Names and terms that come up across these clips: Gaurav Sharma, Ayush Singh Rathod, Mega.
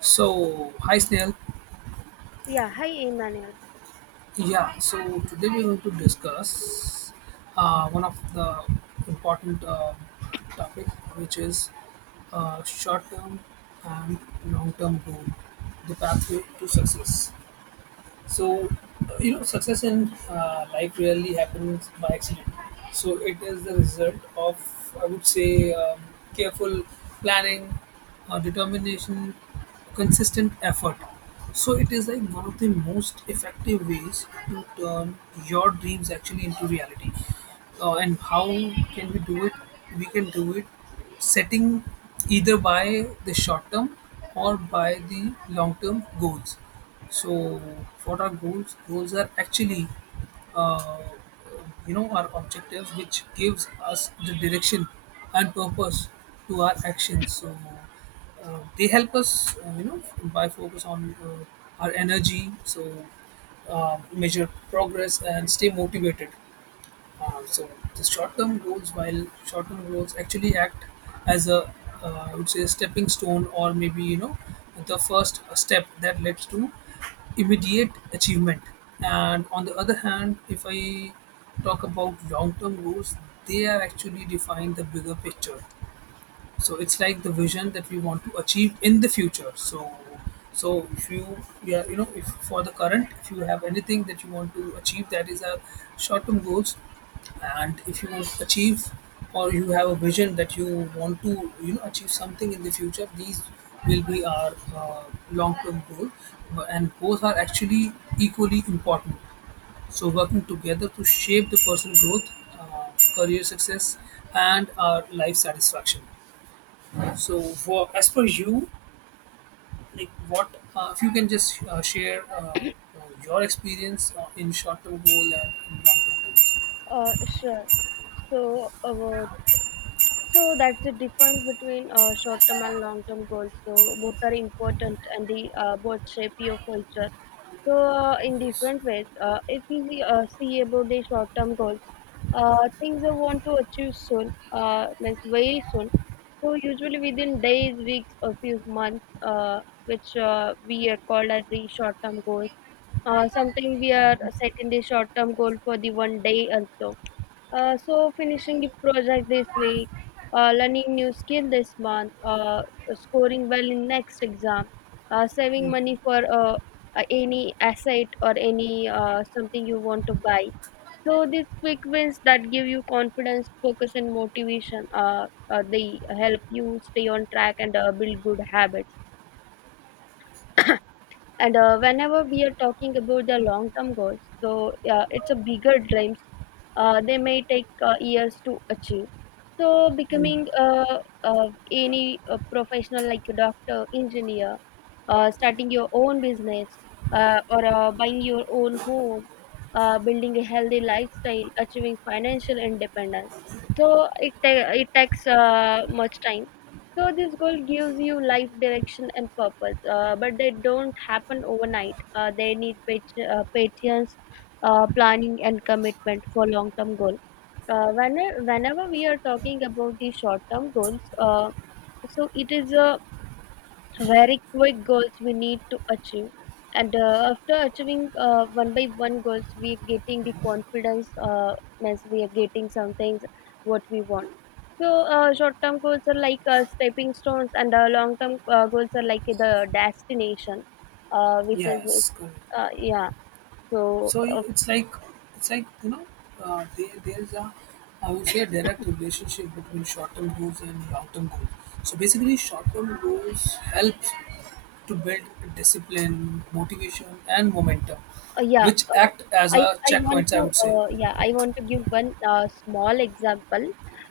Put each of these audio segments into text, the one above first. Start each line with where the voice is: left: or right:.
right: So, hi Snail.
left: Yeah, hi Emmanuel.
right: Yeah, so today we're going to discuss one of the important topic, which is short-term and long-term goal, the pathway to success. So, success in life really happens by accident. So, it is the result of, I would say, careful planning, determination, consistent effort. So, it is like one of the most effective ways to turn your dreams actually into reality. And how can we do it? We can do it setting either by the short term or by the long term goals. So, what are goals? Goals are actually, uh, our objectives, which gives us the direction and purpose to our actions. So, they help us, by focus on our energy. So, measure progress and stay motivated. So the short-term goals, while short-term goals actually act as a, I would say, a stepping stone or maybe the first step that leads to immediate achievement. And on the other hand, if I talk about long-term goals, they are actually define the bigger picture, so it's like the vision that we want to achieve in the future. So if you yeah you know if for the current, if you have anything that you want to achieve, that is our short term goals. And if you achieve, or you have a vision that you want to achieve something in the future, these will be our long term goal. And both are actually equally important, so working together to shape the personal growth, uh, career success, and our life satisfaction. So, for as per you, like what, if you can just share your experience in short-term goal and in long-term goals?
left: Sure. So, uh, So that's the difference between short-term and long-term goals. So both are important, and the both shape your future. So in
right: Yes.
left: different ways, if we see about the short-term goals, things I want to achieve soon, means very soon. So usually within days, weeks, or few months, which we are called as the short-term goals. Sometimes we are setting the short-term goal for the one day also so finishing the project this week, learning new skill this month, scoring well in next exam, saving money for any asset or any something you want to buy. So these quick wins that give you confidence, focus, and motivation, they help you stay on track and build good habits. And whenever we are talking about the long-term goals, so yeah, it's a bigger dreams. They may take years to achieve. So becoming any professional like a doctor, engineer, starting your own business, or buying your own home, building a healthy lifestyle, achieving financial independence. So it takes much time, so this goal gives you life direction and purpose, but they don't happen overnight. They need patience, planning, and commitment for long-term goal. Uh, when, whenever we are talking about the short-term goals, so it is a very quick goals we need to achieve, and after achieving one by one goals we are getting the confidence, means we are getting some things what we want. So short term goals are like stepping stones and long term goals are like the destination, which is
right: Yes. Correct.
left: yeah so
right: So it's like, it's like you know there, there's a, I would say, a direct relationship between short-term goals and long-term goals. So basically, short-term goals help to build discipline, motivation, and momentum,
left: yeah
right: which act as
left: I
right: a
left: I want
right: checkpoints, I
left: to
right: would say.
left: I want to give one small example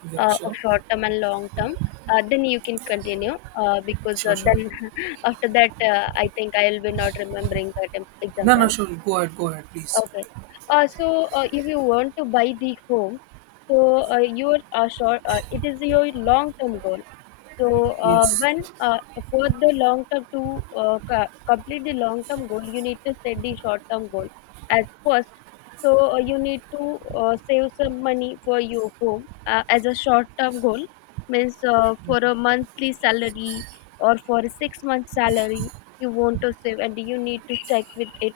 right: Yeah,
left: of
right: sure,
left: short term and long term, then you can continue uh, because
right: sure,
left: uh,
right: sure.
left: then after that, I think I will be not remembering that
right: No, no,
left: example.
right: sure. Go ahead, please.
left: Okay. If you want to buy the home, so it is your long term goal. So,
right: Yes,
left: when for the long term to complete the long term goal, you need to set the short term goal as first. So, you need to save some money for your home as a short term goal, means for a monthly salary or for a 6 month salary, you want to save and you need to check with it.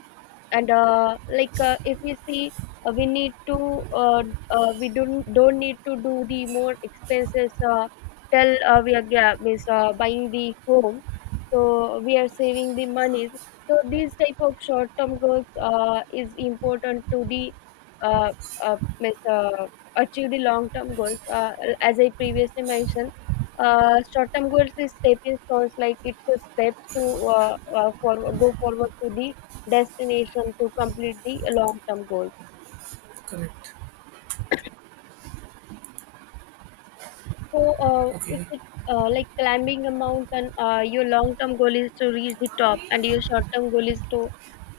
left: And if you see, we need to we don't need to do the more expenses. Tell we are means, buying the home, so we are saving the money, so these type of short term goals is important to the uh, uh, means, uh, achieve the long term goals, as I previously mentioned, short term goals is stepping stones, like it's a steps to uh, for go forward to the destination to complete the long term goals.
right: correct.
left: So, if
right: Okay.
left: it's like climbing a mountain, your long-term goal is to reach the top, and your short-term goal is to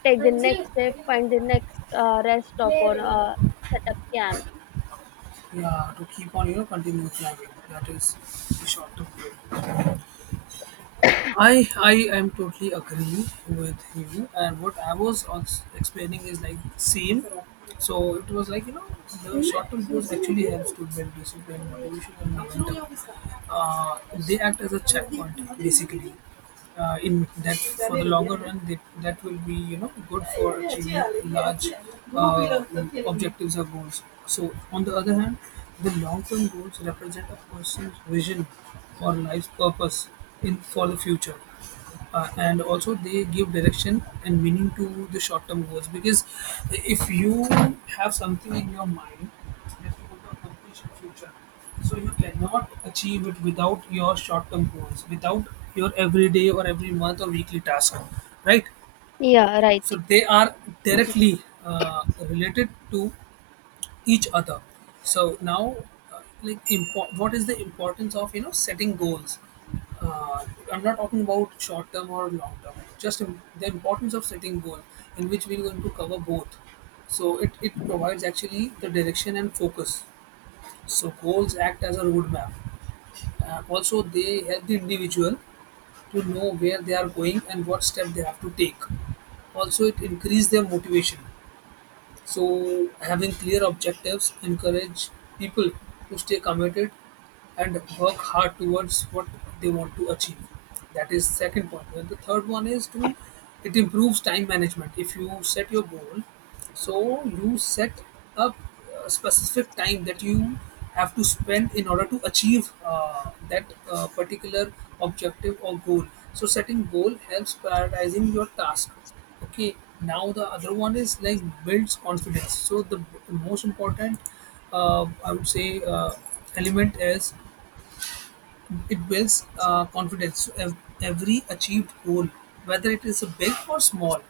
left: take
right: हाँ
left: the
right: ji
left: next step,
right: ले
left: find the next rest stop or
right: रही
left: set up camp.
right: Yeah, to keep on, you know, continuing climbing. That is the short term goal. I am totally agree with you. And what I was also explaining is like same. So it was like the short term goals actually helps to build discipline, motivation, and momentum. Uh, they act as a checkpoint basically in that for the longer run, that will be, you know, good for achieving large uh, objectives or goals. So on the other hand, the long-term goals represent a person's vision or life's purpose in for the future. And also they give direction and meaning to the short-term goals, because if you have something in your mind accomplish in future. So you cannot achieve it without your short-term goals, without your everyday or every month or weekly task, right?
left: Yeah, right.
right: So they are directly related to each other. So now, like, what is the importance of, you know, setting goals? uh, I'm not talking about short term or long term. Just the importance of setting goal, in which we're going to cover both. So it provides actually the direction and focus. So goals act as a roadmap. Also, they help the individual to know where they are going and what step they have to take. Also, it increases their motivation. So having clear objectives encourage people to stay committed and work hard towards what they want to achieve. That is second point. And the third one is to, it improves time management. If you set your goal, so you set up specific time that you have to spend in order to achieve that particular objective or goal. So setting goal helps prioritizing your task. Okay, now the other one is like builds confidence. So the most important, I would say element is it builds confidence. Every achieved goal, whether it is big or small,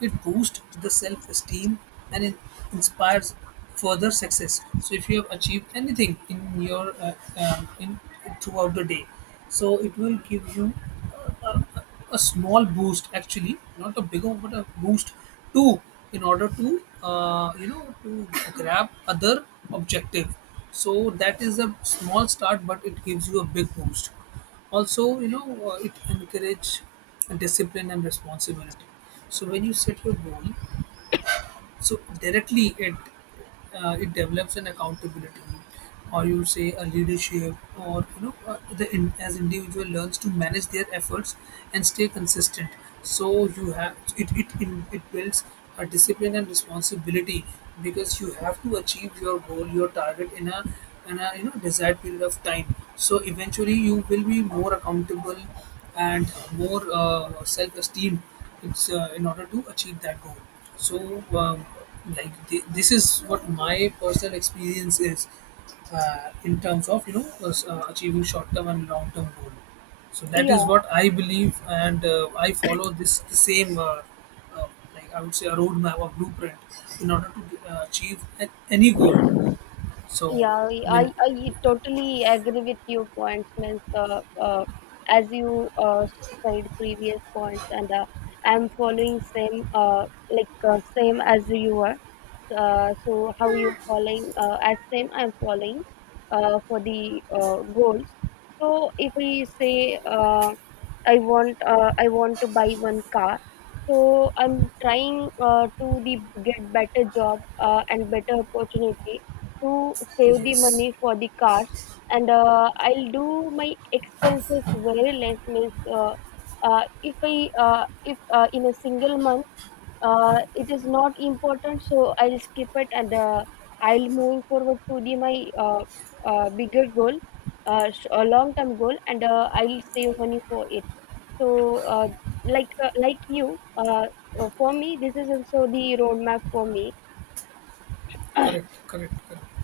right: it boosts the self-esteem and it inspires further success. So if you have achieved anything in your in throughout the day, so it will give you a a small boost actually, not a big one but a boost, too, in order to to grab other objective. So that is a small start, but it gives you a big boost. Also, it encourage discipline and responsibility. So when you set your goal, so directly it, it develops an accountability, or you say a leadership, or, as individual learns to manage their efforts and stay consistent. So you have it it, in, it builds a discipline and responsibility, because you have to achieve your goal, your target, in a, you know, desired period of time. So eventually you will be more accountable and more self-esteem. It's in order to achieve that goal. So, like this is what my personal experience is in terms of, you know, achieving short term and long term goal. So that is
left: Yeah,
right: what I believe, and I follow this the same, uh, like, I would say, a roadmap or blueprint in order to achieve any goal. So
left: Yeah,
right: I mean,
left: I totally agree with your points, means as you said previous points, and I'm following same, same as you are. So how you following as same I'm following for the goals. So if we say, I want to buy one car, so I'm trying to the get better job and better opportunity to save the
right: yes,
left: money for the cars, and I'll do my expenses very less, means if I if in a single month it is not important, so I'll skip it, and I'll moving forward to the my uh, bigger goal, a long term goal, and I'll save money for it. So like you for me this is also the roadmap for me.
right: correct, correct.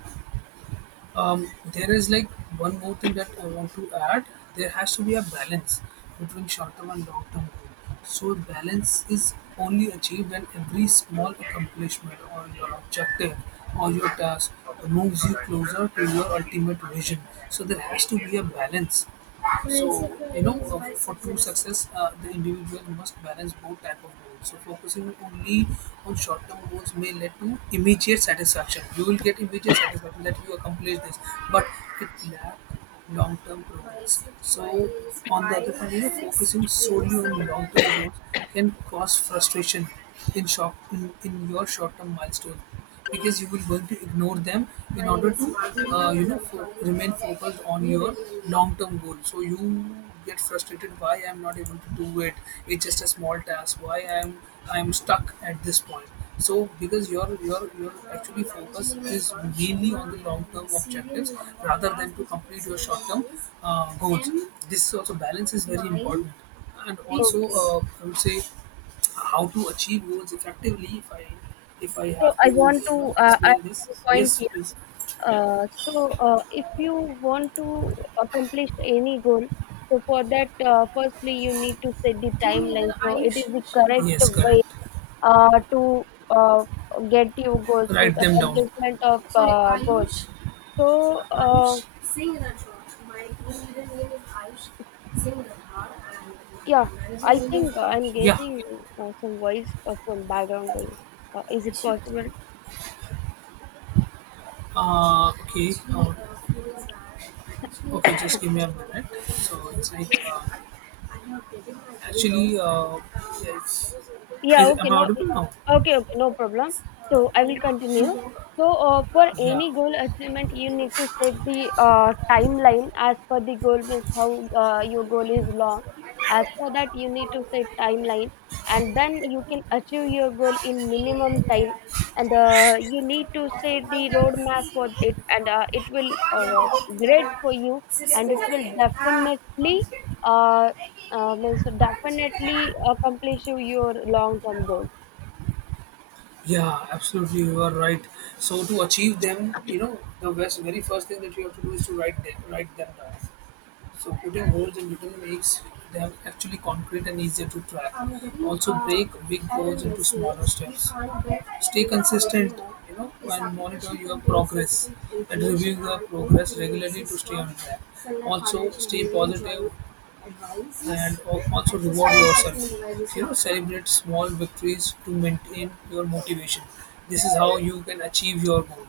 right: um, there is like one more thing that I want to add. There has to be a balance between short-term and long-term goal. So balance is only achieved when every small accomplishment or your objective or your task moves you closer to your ultimate vision. So there has to be a balance. So, you know, for true success, the individual must balance both type of goals. So focusing only on short-term goals may lead to immediate satisfaction. You will get immediate satisfaction that you accomplished this, but it lack long-term progress. So on the other hand, you know, focusing solely on long-term goals can cause frustration in in your short-term milestone, because you will going to ignore them in order to, remain focused on your long-term goal. So you get frustrated, why I'm not able to do it? It's just a small task, why I'm stuck at this point? So, because your, your actually focus is mainly on the long-term objectives rather than to complete your short-term goals. This also balance is very important. And also,
left: Okay.
right: I would say how to achieve goals effectively. If I
left: So
right: have to,
left: I
right: you
left: want to
right: know,
left: add
right: explain this,
left: one point
right: yes,
left: here.
right: please.
left: If you want to accomplish any goal, so for that, firstly you need to set the
right: Team
left: timeline.
right: leader
left: So it
right: Ayush
left: is the
right: Sharma.
left: correct
right: Yes, correct.
left: way to uh, get your goals, means
right: Write them down.
left: accomplishment of
right: Sorry,
left: goals.
right: Ayush.
left: So
right: Ayush Singh Rathod. My team leader name is Ayush Singh Rathod and
left: yeah,
right: my managing
left: I
right: name is
left: think
right: Gaurav
left: I'm
right: Sharma.
left: getting some voice from background voice. Is it
right: Yeah,
left: possible?
right: Uh, okay, uh, okay, just give me a minute. So it's like, actually, uh, yes.
left: Yeah,
right: Is, am I audible now?
left: okay, okay, no problem. So I will continue. So for
right: Yeah.
left: any goal achievement,
right: お
left: you
right: や
left: need to
right: す
left: set
right: み
left: the timeline as per the goal, means how your goal is long. As for that, you need to set timeline, and then you can achieve your goal in minimum time. And you need to set the roadmap for it, and it will great for you, and it will definitely. Uh, means definitely accomplish your
right: な
left: long-term
right: さい
left: goals.
right: Yeah, absolutely, you are right. So to achieve them, you know, the best, very first thing that you have to do is to write them down. So putting holes in metal makes them actually concrete and easier to track. Also break big goals into smaller steps. Stay consistent, you know, and monitor your progress and review your progress regularly to stay on track. Also stay positive and also reward yourself. You know, celebrate small victories to maintain your motivation. This is how you can achieve your goal.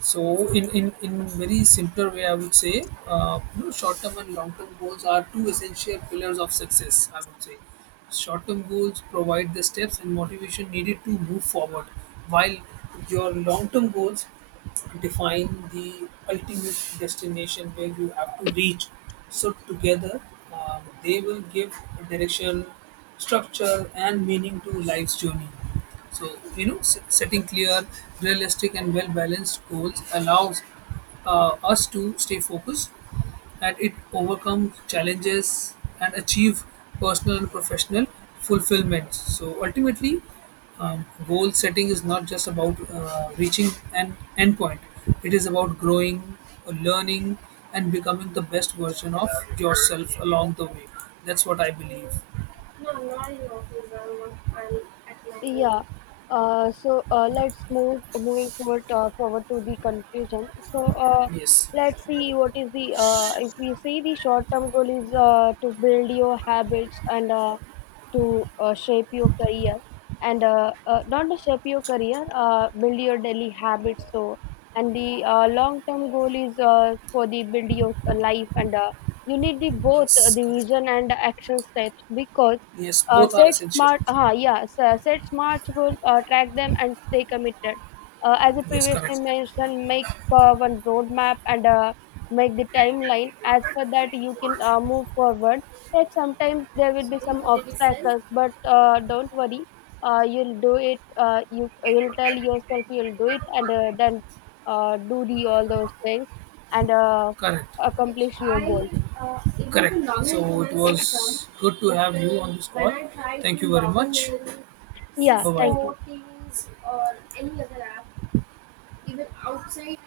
right: So in very simpler way, I would say, you know, short-term and long-term goals are two essential pillars of success, I would say. Short-term goals provide the steps and motivation needed to move forward, while your long-term goals define the ultimate destination where you have to reach. So together, they will give direction, structure, and meaning to life's journey. So, you know, setting clear, realistic, and well balanced goals allows us to stay focused, and it overcomes challenges and achieve personal and professional fulfillment. So, ultimately, goal setting is not just about reaching an endpoint; it is about growing, learning, and becoming the best version of yourself along the way. That's what I believe. No, not in office. I'm at my home.
left: Yeah. Let's move moving forward to the conclusion. So uh,
right: Yes,
left: let's see what is the if we see the short-term goal is to build your habits and to shape your career, and not to shape your career, build your daily habits. So and the long term goal is for the build your life, and you need the both,
right: yes,
left: the
right: correct.
left: vision and action steps, because
right: Yes, both are essential.
left: set smart goals, track them and stay committed, as I
right: Yes, correct.
left: previously mentioned, make one roadmap, and make the timeline as per that you can move forward. Yet sometimes there will be
right: Sorry,
left: some
right: what did you
left: obstacles, but don't worry. You'll do it. You'll tell yourself you'll do it, and then do the
right: say?
left: all those things, and
right: Correct. It's,
left: accomplish your
right: I,
left: goals.
right: it was a Correct. Novel So it review system, was good to but have you on this when call. I tried Thank you very much.
left: Yeah,
right: Novel, Bye bye.
left: thank you.
right: Cisco, Teams, or any other app, even outside,